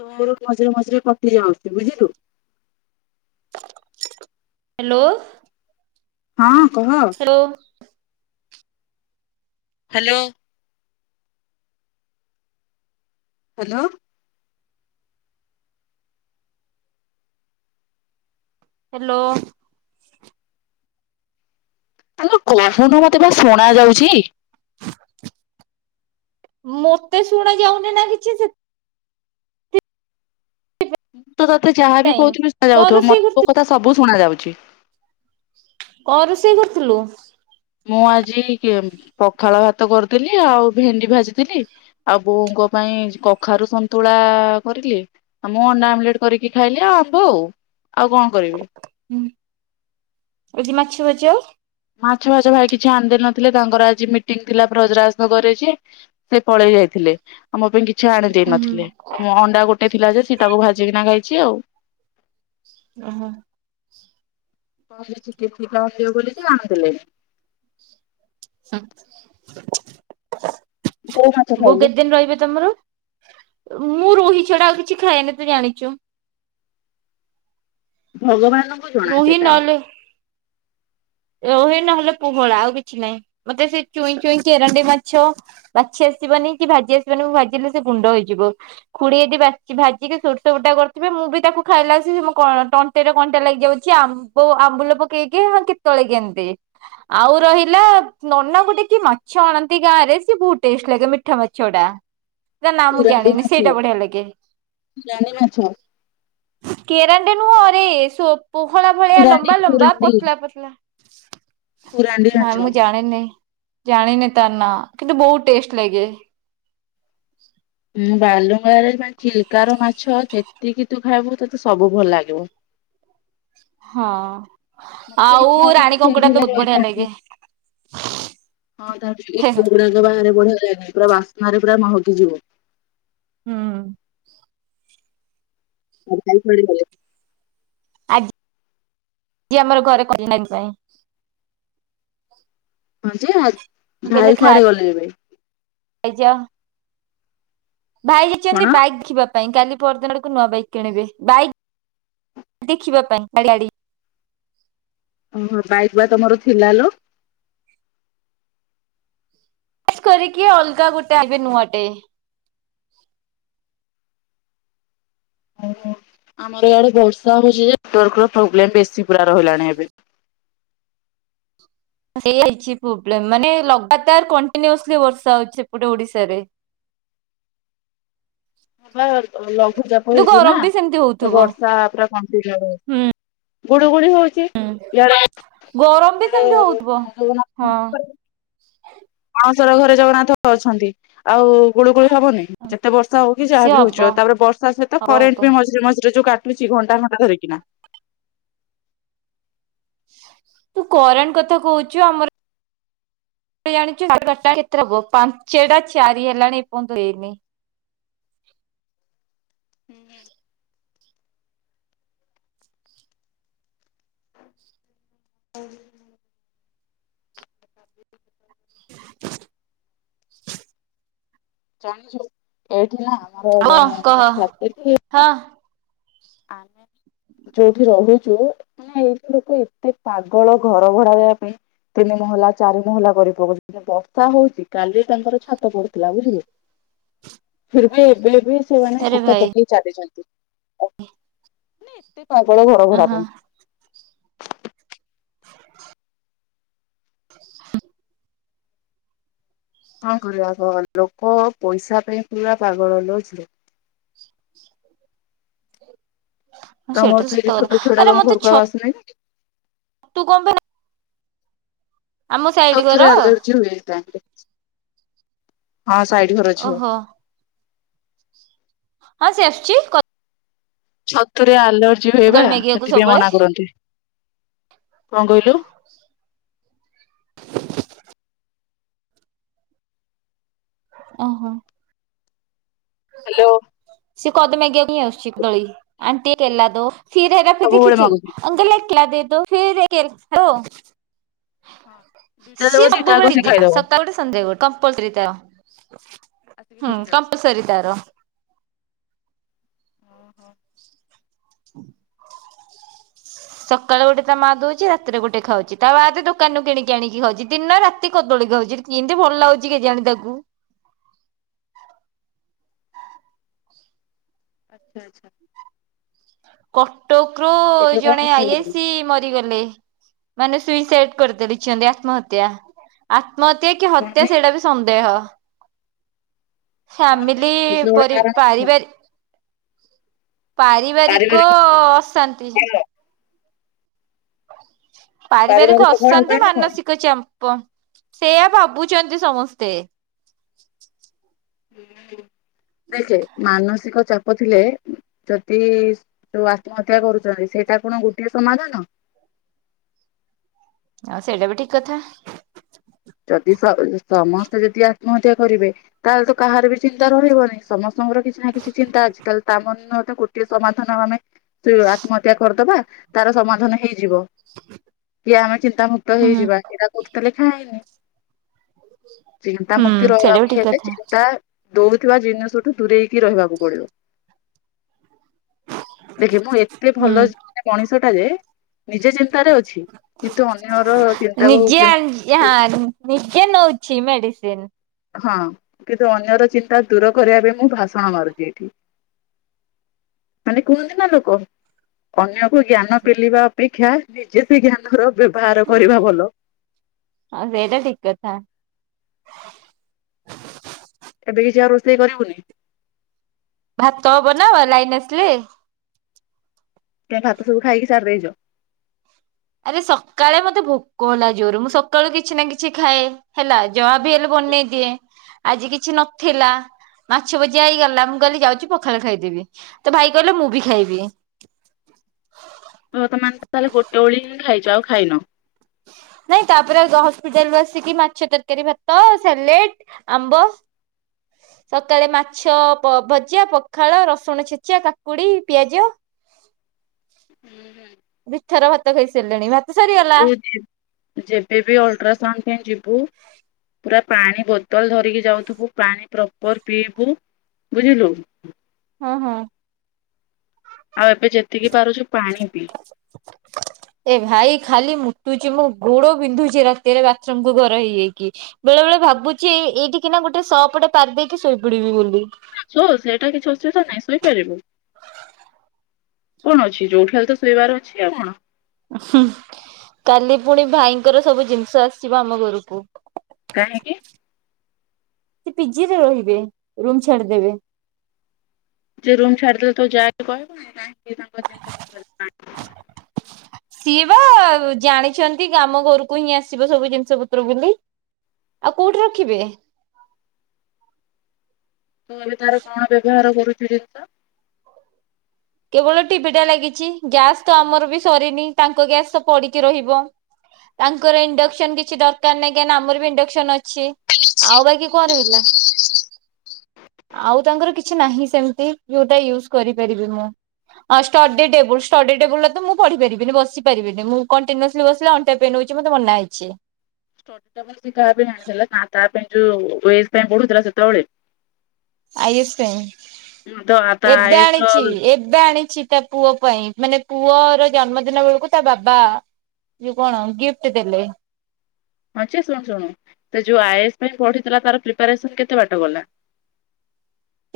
ତୋର ମଝିରେ ମଝିରେ କଟି ଯାଉଛି ବୁଝିଲୁ। ହ୍ୟାଲୋ। ହଁ କହ। Hello hello. ହ୍ୟାଲୋ। ହ୍ୟାଲୋ। ଆଲୋ କହୁନୁ ମତେ ବା ଶୁଣାଯାଉଚି। ମତେ ଶୁଣାଯାଉନି ନା କିଛି ସେ ମୁଁ ତ ତୋତେ ଯାହାବି ସେଥିପାଇଁ। କହୁଥିବି ଶୁଣା କଣ ଯାଉଥିବ ରୋଷେଇ ମତେୋ କରିଥିଲୁ କଥା ସବୁ ଶୁଣା ଯାଉଚି। କଣ ରୋଷେଇ କରୁଥୁଲୁ? ମୁଁ ଆଜି ପଖାଳ ଭାତ କରୁଥିଲି ଆଉ ଭେଣ୍ଡି ଭାଜିଥିଲି। ଆଉ ବୋଉଙ୍କ ପାଇଁ କଖାରୁ ସନ୍ତୁଳା କରିଲି ଆଉ ମୁଁ ଅଣ୍ଡା ଆମଲେଟ କରିକି ଖାଇଲି ଆଉ ଆମ୍ବ ଆଉ ଆଉ କଣ କରିବି? [unintelligible] ମାଛ ଫାଚ ମାଛ ଫାଚ ଭାଇ କିଛି ଆଣି ଦେଇନଥିଲେ ତାଙ୍କର ଆଜି ମିଟିଂ ଥିଲା ବ୍ରଜରାଜନଗର ରେ ଯେ ସେ ପଳେଇ ଯାଇଥିଲେ ଆ ମୋ ପାଇଁ କିଛି ଆଣି ହୁଁ ଦେଇେନଥିଲେ। ମୁଁ ଅଣ୍ଡା ଗୋଟେ ଥିଲା ଯେ ସେଇଟାକୁ ଭାଜିକିନା ଖାଇଚି ଆଉ। ଓହୋ। [unintelligible] କୋଉ ମାଛ ବୋଉ ଖାଇଲୁ କେତେ ଦିନ ରହିବେ ତମର? ମୁଁ ରୋହି ଛଡା ଆଉ କିଛି ଖାଏନି ତୁ ଜାଣିଚୁ। ଭଗବାନ। ରୋହି ନହେଲେ ରୋହି ନହେଲେ ପୋହଳ ଆଉ କିଛି ନାହିଁ ମତେ ସେଇ ଚୁଇଁ ଚୁଇଁ କେରାଣ୍ଡି ମାଛ ବାଛି ଆସିବନି କି ଭାଜି ଆସିବନି ଭାଜିଲେ ସେ ଗୁଣ୍ଡ ହେଇଯିବ। ଖୁଡ଼ି ଏଠି ବା ଭାଜିକି ସୋରିଷ ବଟା କରିଥିବେ ମୁଁ ବି ତାକୁ ଖାଇଲା ଆସିକି ମୋ ତ ତଣ୍ଟି ରେ କଣ୍ଟା ଲାଗିଯାଉଛି ଆମ୍ବ ଆମ୍ବୁଲ ପକେଇକି ହଁ କେତେବେଳେ କେମିତି ଆଉ ରହିଲା ନନା ଗୋଟେ କି ମାଛ ଆଣନ୍ତି ଗାଁ ରେ ସିଏ ବହୁତ ଟେଷ୍ଟ ଲାଗେ ମିଠା ମାଛ ଟା ତା ନାଁ ମୁଁ ପୁରାଣ୍ଡି ଜାଣିନି ସେଇଟା ମାଛ ବଢିଆ ଲାଗେ। ପୁରାଣ୍ଡି ମାଛ କେରାଣ୍ଡି ନୁହଁରେ ପୋହଳା ଭଳିଆ ପୁରାଣ୍ଡି ଲମ୍ବା ଲମ୍ବା ପୁରାଣ୍ଡି ପତଲା ପତଲା। ଖୁରାଣ୍ଡି ନା ମାଛ ମୁଁ ଜା ଜାଣିନି ଜାଣିନି ତା ନାଁ କିନ୍ତୁ ବହୁତ ଟେଷ୍ଟ ଲାଗେ। ବାଲୁଙ୍ଗା ରେ ନା ଚିଲିକାର ମାଛ ଯେତିକି ତୁ ଖାଇବୁ ତତେ ସବୁ ଭଲ ଲାଗିବ। ହଁ ମତେ ଆଉ ଇଚ୍ଛା ହଉଛି ମୁଁ ରାଣୀ ସେଇଠି କଙ୍କଡା ହେଲେ ତ ବହୁତ ବଢିଆ ରହିଥାନ୍ତି ଲାଗେ। ହଁ ତା ହେ ହେ। ଇତୁ ଗୁଡାକ ବାହାରେ ବୁଲିଲେଣି ପୁରା ବାସ୍ନାରେ ପୁରା ମହକି ଯିବ। ହୁଁ। ମତେ ଖାଲି ଫିଡ୍‌ ଭଲ ଲାଗେ। ଆଜି ଆଜି ଆମର ଘରେ କଳି ନାଗିଥିଲା ଏ। ହଁ ଯେ ଆ ଭାଇ କୁଆଡେ ଗଲେ ଏବେ? ଭାଇ ଯା ଭାଇ କଣ? ଯାଇଛନ୍ତି ବାଇକ୍ ଦେଖିବାକୁ। ପାଇଁ କାଲି ପରଦିନ ଆଡକୁ ନୂଆ ବାଇକ୍ କିଣିବେ ବାଇକ୍ ଦେଖିବା ପାଇଁ ଗାଡ଼ି ଓହୋ ବାଇକ୍ ବା ତମର ଥିଲା ଲୋ। ସ୍ କରିକି ଅଲଗା ଗୋଟେ ଆଇବେ ଗୋଟେ ନୂଆଟେ। ଓ ଆମର ଆଡେ ବର୍ଷା ହୋଉଛି ଯେ ନେଟ୍ୱାର୍କ ର ପ୍ରୋବ୍ଲେମ ବେଶୀ ପୁରା ରହିଲାଣି ଏବେ। ସେଇଆ ହେଇଛି ପ୍ରୋବ୍ଲେମ୍ ମାନେ ଲଗତାର୍ କଣ୍ଟିନିଓସ୍ଲି ବର୍ଷା ହୋଉଛି ସେପଟେ ଓଡିଶାରେ। ଆଲୋ ଲଘୁଚାପ କିନ୍ତୁ ହୋଉଛି ନା ଗରମ ବି ସେମିତି ତ ହଉଥିବ ବର୍ଷା ପୁରା କନ୍ଟିନିଓ ରହୁଚି। ଗୁଳୁଗୁଳି ହୋଉ ହୁଁ ଗରମ ବି ସେମିତି ହୋଉଥିବ ହଁ। ଜଗନ୍ନାଥ ଅଣସର ଘରେ ଜଗନ୍ନାଥ ଅଛନ୍ତି ଆଉ ଗୁଳୁ ଗୁଳି ହବନି ଯେତେ ବର୍ଷା ହୋଉ କି ସିଏ ଯାହା ବି ହବ ହୋଉଛି ହୋଉ। ତାପରେ ବର୍ଷା ସହିତ ହବ ହବ। କରେଣ୍ଟ ବି ମଝିରେ ମଝିରେ ଯୋଉ କା କିଛି ଘଣ୍ଟା ଘଣ୍ଟା ଧରିକି ନା। ତୁ କରେଣ୍ଟ କଥା କହୁଚୁ ଆମର ଜାଣିଛୁ ସାଢେ ବାରଟା ପାଞ୍ଚଟା ଚାରି ହେଲାଣି ଏଇପନ୍ତ ହେଇନି। [inaudible] ଆଉ [inaudible] ଜାଣିଛୁ ଏଇଠି ନା ଆମର ହଁ ଜଣେ କହ ମାନେ ଛାତ୍ରୀଟିଏ ହଁ ଆମେ ଯୋଉଠି ରହୁଛୁ ମାନେ ଏଇଠି ଲୋକ ଏତେ ପାଗଳ ଘର ଭଡା ଦେବା ପାଇଁ ତିନି ମହଲା ଚାରି ମହଲା କରି ପକୋଉଛନ୍ତି। ବର୍ଷା ହୋଉଛି କାଲି ତାଙ୍କର ଛାତ ପଡୁଥିଲା ବୁଝିଲୁ। ଫର୍ ବି ଏବେ ବି ସେମାନେ ଆରେ ଛାତ ଭାଇ ପକେଇ ଚାଲିଛନ୍ତି ମାନେ ସେ ପାଗଳ ଘରଭଡା ଓହୋ ପାଇଁ। [inaudible] କଣ କରିବା କହ ଲୋକ ପଇସା ପାଇଁ ପୁରା ପାଗଳ ଲୋ ଝିଅ। ସେଇଟା ତମର ତ ସେଇ ସତ ଯୋଉ କଥା ଛୋଟ ଛୁଆଟା ଆରେ ତମ ଘରକୁ ଆଉ ଆସିଲାନି କି? ତୁ କଣ ବୋ ବା ସାଇଡ ଘର ଛତୁରେ ଆଲର୍ଜି ହୋଇଯା ମୋର। ହଁ ସାଇଟ ଘର ଝିଅ। ଓହୋ ହଁ ସିଏ ଆସୁଚି କ ଛତୁରେ ଆଲର୍ଜି ହୁଏ ବା କଦଳୀ ମାଗିବାକୁ ସେଥିପାଇଁ ସବୁବେଳେ ମନା କରନ୍ତି। କଣ କହିଲୁ? ଅହ। ହ୍ୟାଲୋ। ସିଏ କଦ ମାଗିବାକୁ ହିଁ ଆସୁଛି ଆଣ୍ଟି କେଲା ଦୋ। ଫିର୍ ହେରା ଫେରି ସବୁବେଳେ ଦେଖିଛୁ। ମାଗୁଛି ଅଙ୍କଲ୍ ଏକେ କେଲା ଦେ ଦୋ ଫିର୍ ଏକ୍ କେଲା ହ୍ୟାଲୋ। ହଁ ଦିଟା ଦବ ସିଏ ଦିଟା ଯାକ ସବୁବେଳେ ସେ ଜିଦିଟା। ଖାଇଦବ। ସକାଳେ ଗୋଟେ ସନ୍ଧ୍ୟା ଗୋଟେ କମ୍ପଲସରି ତାର। ଆସିକି ନେଇକି ଯାଉଛି। ସରି ତାର। ଉଁ ହୁଁ। [inaudible] ସକାଳେ ଗୋଟେ ତା ମା ଦୋଉଛି ରାତିରେ ଗୋଟେ ଖାଉଛି। ତା ବାଦେ ଦୋକାନରୁ କିଣିକି ଆଣିକି ଖାଉଛି ଦିନ ରାତି କଦଳୀ ଖାଉଛି। କିନ୍ତି ଭଲ ଲାଗୁଛି କେଜାଣି ତାକୁ। ଆଛା ଆଛା। କଟକରୁ ଏବେ କଣ ଜଣେ ରୋଷେଇ ଆଇ ଆଇ କରିବୁ ସି ମରିଗଲେ। ମାନେ ସୁଇସାଇଡ କରିଦେଲିଚନ୍ତି ଆତ୍ମହତ୍ୟା। ଆତ୍ମହତ୍ୟା କି କଣ ହତ୍ୟା ପାଇଁ ସେଇଟା ବି ସନ୍ଦେହ। କଣ ପାଇଁ ଫ୍ୟାମିଲି କିଛି ତ ଗୋଟେ ପରି କାରଣ ଥିବ ପାରିବାରି ପାରିବାରିକ ଅଶାନ୍ତି। କଳହ ପାରିବାରିକ କଳହ ଅଶାନ୍ତି ପାଇଁ ନା କଣ ମାନସିକ ଚାମ୍ ପ ସେଇଆ ଭାବୁଚନ୍ତି ସମସ୍ତେ। ହୁଁ ଦେଖେ ମାନସିକ ଚାପ କଥିଲେ ଯଦି ଯୋଉ ଆତ୍ମହତ୍ୟା କରୁଚନ୍ତି ସେଇଟା କଣ ଗୋଟିଏ ସମାଧାନ? ଆ ସେଇଟା ବି ଠିକ କଥା। ଯଦି ସ ସମସ୍ତେ ଯଦି ଆତ୍ମହତ୍ୟା କରିବେ ତାହେଲେ ତ କାହାର ବି ଚିନ୍ତା ରହିବନି ସମସ୍ତଙ୍କର କିଛି ନା କିଛି ଚିନ୍ତା ତାହେଲେ ତାମାନେ ନୁହ ତ କୋ ଟିଏ ସମାଧାନ ଆମେ ଚୋ ଆତ୍ମହତ୍ୟା କରିଦବା ତାର ସମାଧାନ ହେଇଯିବ। କି ଆମେ ଚିନ୍ତାମୁକ୍ତ ହୁଁ ହେଇଯିବା ଏଇଟା କୋଉଠି ତ ଲେଖାହେଇନି। ହୁଁ ଚିନ୍ତାମୁୁକ୍ତି ସେଇଟା ବି ରହିବାକୁ ଠିକ ହେଲେ କଥା ଚିନ୍ତା ଦଉଥିବା ଜିନିଷଠୁ ଦୂରେଇକି ରହିବାକୁ ପଡିବ। ଦେଖେ ମୁଁ ଏତେ ହୁଁ। ଭଲ ଣେ ମଣିଷଟା ଯେ ନିଜେ ଚିନ୍ତାରେ ଅ ଛି କିନ୍ତୁ ଅନ୍ୟର ଚିନ୍ତାକୁ କେମ ଏହା ନିଜେ ନଉଛି ମେଡିସିନ୍। ହଁ କିନ୍ତୁ ଅନ୍ୟର ଚିନ୍ତା ଦୂର କରିବା ପାଇଁ ମୁଁ ଭାଷଣ ମାରୁଛି ଏଠି। ମାନେ କୁହନ୍ତି ନା ଲୋକ ଅନ୍ୟକୁ ଜ୍ଞାନ ପେଲିବା ଅପେକ୍ଷା ନିଜେ ସେ ଜ୍ଞାନର ବ୍ୟବହାର କରିବା ଭଲ‌। ହଁ ସେଇଟା ଠିକ କଥା। ଏବେ କିଛି ଆଉ ରୋଷେଇ କରିବୁନି? ଭାତ ହବ ନା ଲାଇନ ଆସିଲେ। କାଇଁ ଭାତ ସବୁ ଖାଇକି ସାରି ଦେଇଚ? ଆରେ ସକାଳେ ମତେ ଭୋକ ହେଲା ଜୋରେ ମୁଁ ସକାଳୁ କିଛି ନା କିଛି ଖାଏ। ହେଲା ଯହ ବି ହେଲେ ବନେଇ ଦିଏ ଆଜି କିଛି ନଥିଲା ମାଛ ଭଜା ହେଇଗଲା ମୁଁ କହିଲି ଯାଉଚି ପଖାଳ ଖାଇଦେବି ତ ଭାଇ କହିଲେ ମୁଁ ବି ଖାଇବି। ବର୍ତ୍ତମାନେ ତ ତାହେଲେ ଗୋଟେ ଓଳି ହିଁ ଖାଇଛ ଆଉ ଖାଇନ? ନାଇଁ ତାପରେ ଗ ହସ୍ପିଟାଲରୁ ଆସିକି ମାଛ ତରକାରୀ ଭାତ ସାଲେଟ୍ ଆମ୍ବ ସକାଳେ ମାଛ ପ ଭଜା ପଖାଳ ରସୁଣ ଛେଚା କାକୁଡି ପିଆଜ ଖାଇନ। ଦି ଥର ଭାତ ଖାଇସାରିଲେଣି ମାପ ଟୁଚି ଯେବେ ବି ଅଲଟ୍ରାସାଉଣ୍ଡ ପାଇଁ ଯିବୁ ପୁରା ପାଣି ବୋତଲ ଧରିକି ଯାଉଥିବୁ ପାଣି ପ୍ରପର ପିଇବୁ ବୁଝିଲୁ? ହଁ ହଁ। ଆଉ ଏବେ ଯେତିକି ପାରୁଚୁ ପାଣି ପି। [inaudible] [inaudible] ଏ ଭାଇ ଖାଲି ମୁଟୁଚି ମୋ ଗୋଡ ବିନ୍ଧୁଚି ରାତିରେ ବାଥରୁମକୁୁ ଘର ହେଇ ହେଇକି। ବେଳେ ବେଳେ ଭାବୁଛି ଏଇଠିକି ନା ଗୋଟେ ଶପଟେ ପାରି ଦେଇକି ଶୋଇପଡିବି ବୋଲି। ସୋ ସେଇଟା କିଛି ଅସୁବିଧା ନାହିଁ ଶୋଇପାରିବୁ। କଁ ଅଛି ଯୋଉଠି ହେଲେ ତ ଶୋଇବାର ଅଛି ଆଉ କଣ। ହୁଁ କାଲି ପୁଣି ଭାଇଙ୍କର ସବୁ ଜିନିଷ ଆସିବ ଆମ ଘରକୁ। କାହିଁକି? ସେ ପିଜିରେ ରହିବେ ରୁମ ଛାଡିଦେବେ। ଯେ ରୁମ ଛାଡିଦେଲେ ତ ଯାକୁ କହିବୁନୁ କି ନାଇ ସିଏ ତାଙ୍କର ଜିନିଷ ପତ୍ର ପା [inaudible] ସିଏ ବା ଜାଣିଛନ୍ତି ଆମ ଘରକୁ ହିଁ ଆସିବ ସବୁ ଜିନିଷ ପତ୍ର ବୋଲି। ଆଉ କୋଉଠି ରଖିବେ? ତୁ ଏବେ ତାର କଣ ବ୍ୟବହାର କରୁଛୁ ଜିନିଷ? କେବଳ ଟିଭିିଟା ଲାଗିଛି ଗ୍ୟାସ୍ ତ ଆମର ବି ସରିନି ତାଙ୍କ ଗ୍ୟାସ ତ ପଡିକି ରହିବ। ତାଙ୍କର ଇଣ୍ଡକ୍ସନ କିଛି ଦରକାର ନାହିଁ କାହିଁକି ନା ଆମର ବି ଇଣ୍ଡକ୍ସନ ଅଛି। ଅଛି ଆଉ ବାକି କଣ ରହିଲା? ଆଉ ତାଙ୍କର କିଛି ନାହିଁ ସେମିତି ଯୋଉଟା ୟୁଜ କରିପାରିବି ମୁଁ। ଷ୍ଟଡି ଟେବୁଲ୍ ଷ୍ଟଡି ଟେବୁଲ ରେ ତ ମୁଁ ପଢି ପାରିବିନି ବସି ପାରିବିନି ମୁଁ କଣ୍ଟିନୁୟସଲି ବସିଲେ ଅଣ୍ଟା ପେନ ହୋଉଚି ମତେ ମନା ହେଇଛି। ଷ୍ଟଡି ଟେବୁଲ ସିଏ କାହା ପାଇଁ ଆଣିଥିଲା ତା ପାଇଁ ଯୋଉ ଓଏସ ପାଇଁ ପଢୁଥିଲା ସେତେବେଳେ। ଆଏସ ପାଇଁ ତ ତା ଏବେ ଆଇଏସ୍ ର ଆଣିଛି ହଁ ଏ ଏବେ ଆଣିଛି ତା ପୁଅ ପାଇଁ ମାନେ ପୁଅର ଜନ୍ମଦିନ ବେଳକୁ ତା ବାବା ଏ ଯୋଉ କଣ ଗିଫ୍ଟ ଦେଲେ? ହଁ ଯେ ଶୁଣୁ ଶୁଣୁ ସେ ଯୋଉ ଆଏସ୍ ପାଇଁ ପଢିଥିଲା ତାର ପ୍ରିପାରେସନ କେତେ ବାଟ ଗଲା?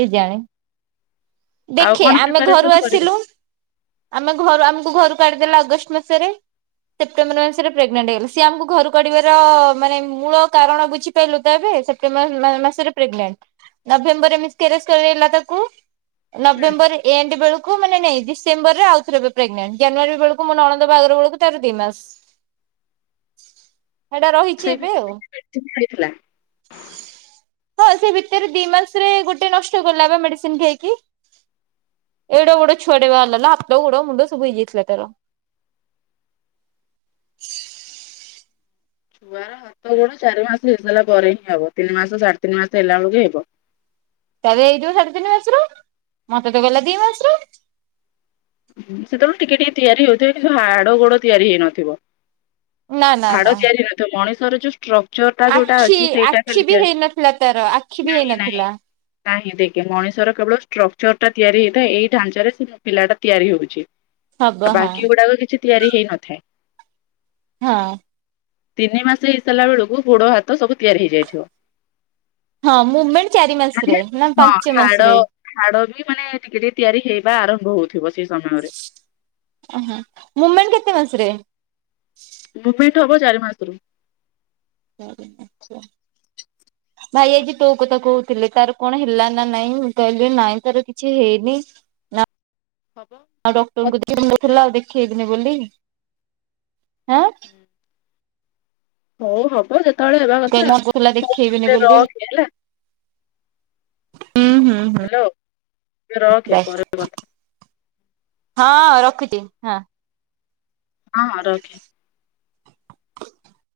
କେଜାଣି ଆଉ ଦେଖେ କଣ ଆମେ ଘରୁ ପ୍ରିପାରେସନ କରିବୁ ଆସିଲୁ ଆମେ ଘରୁ ଆମକୁ ଘରୁ କାଢିଦେଲା ଅଗଷ୍ଟ ମାସରେ ସେପ୍ଟେମ୍ବର ମାସରେ ପ୍ରେଗନେଣ୍ଟ ହେଗଲେ ସିଏ ଆମକୁ ଘରୁ କାଢିବାର ମାନେ ମୂଳ କାରଣ ବୁଝି ପାରିଲୁ ତ ଏବେ ସେପ୍ଟେମ୍ବର ମାସ ମାସରେ ପ୍ରେଗନେଣ୍ଟ ନଭେମ୍ବର କେରେସ କରେଇଲା ତାକୁ ହୁଁ ନଭେମ୍ବର ଏଣ୍ଡ ବେଳକୁ ଥ ମାନେ ନାଇ ଡିସେମ୍ୱର ରେ ଆଉଥରେ ବୋଧେ ପ୍ରେଗନେଣ୍ଟ ଜାନୁଆରୀ ବେଳକୁ ମୁଁ ନଣନ୍ଦ ବାହାଘର ବେଳକୁ ତାର ଦି ମାସ। ହେଟା ରହିଛି ସେଇ ଏବେ ଆଉ। ମେଡିସିନ ଖାଇଥିଲା। ହଁ ସେ ଭିତରେ ଦି ମାସରେ ଗୋ ଗୋଟେ ନଷ୍ଟ କଲା ବା ମେଡିସିନ ଖାଇକି। ଏଡେ ବଡ ଛୁଆ ଟେ ବାହାରିଲା ଲୋ ହାତ ଗୋଡ଼ ମୁଣ୍ଡ ସବୁ ହେଇ ଯାଇ ଥିଲା ତାର। ଛୁଆର ହାତ ଗୋଡ ଚାରି ମାସ ହେଇସାରିଲା ପରେ ହିଁ ହବ ତିନି ମାସ ସାଢେ ତିନି ମାସ ହେଲା ବେଳକୁ ହେବ। ତାହେଲେ ହେଇଥିବ ସାଢେ ତିନି ମାସର ମତେ ତ କହିଲା ଦି ମାସର। ସେତେବେଳେ ଟିକେ ଟିକେ ତିଆରି ହଉଥିବେ କିନ୍ତୁ ହାଡ ଗୋଡ ତିଆରି ହେଇନଥିବ। ନା ନା ହାଡ ନା ତିଆରି ନଥିବ ମଣିଷର ଯୋଉ ଷ୍ଟ୍ରକ୍ ଚରଟା ଯୋଉଟା ଆଖି ଅଛି ସେଇଟା ଆଖି ଖାଲି ବି ତିଆରୀ ହେଇନଥିଲା ତାର ଆଖି ବି ନାଇଁ ନାଇଁ। ହେଇନଥିଲା ନାହିଁ ଦେଖେ ମଣିଷର କେବଳ ଷ୍ଟ୍ରକ୍ଚର ଟା ତିଆରି ହେଇଥାଏ ଏଇ ଢାଞ୍ଚାରେ ସେ ପିଲାଟା ତିଆରି ହଉଛି ହବ ଆଉ ହଁ ବାକି ଗୁଡାକ କିଛି ତିଆରି ହେଇନଥାଏ। ହଁ। ତିନି ମାସ ହେଇ ସାରିଲା ବେଳକୁ ଗୋଡ ହାତ ସବୁ ତିଆରି ହେଇଯାଇଥିବ। ହଁ ମୁମେଣ୍ଟ ଚାରି ମାସ ରେ ମାନେ ନା ହଁ ପାଞ୍ଚ ହାଡ ମାସରେ? ହାଡ ବି ମାନେ ଟିକେ ଟିକେ ତିଆରି ହେଇବା ଆରମ୍ଭ ହଉ ଥିବ ସେଇ ସମୟରେ। ଓହୋ ମୁମେଣ୍ଟ କେତେ ମାସରେ? ମୁମେଣ୍ଟ ହବ ଚାରି ମାସରୁ। ହଁ କୁହ। ଭାଇ ଆଜି ତୋ କଥା କହୁଥିଲେ ତାର କଣ ହେଲା ନା ନାଇଁ ମୁଁ କହିଲି ନାଇଁ ତାର କିଛି ହେଇନି। ନା ହବ ଆଉ ଡକ୍ଟରଙ୍କୁ ଦେଖ ନଥିଲା ଆଉ ଦେଖେଇବିନି ବୋଲି ଆ ହୁଁ। ହଉ ହବ ଯେତେବେଳେ ହେବା କଥା କହିଲା ହଉ ଦେଖେଇବିନି ଏବେ ବୋଲି ରଖେ ହେଲା। ହୁଁ ହୁଁ ହୁଁ ହାଲୋ ତୁ ରଖେ ବାଏ ପରେ କଥା ହଁ ରଖୁଛି ହଁ। ହଁ ରଖେ।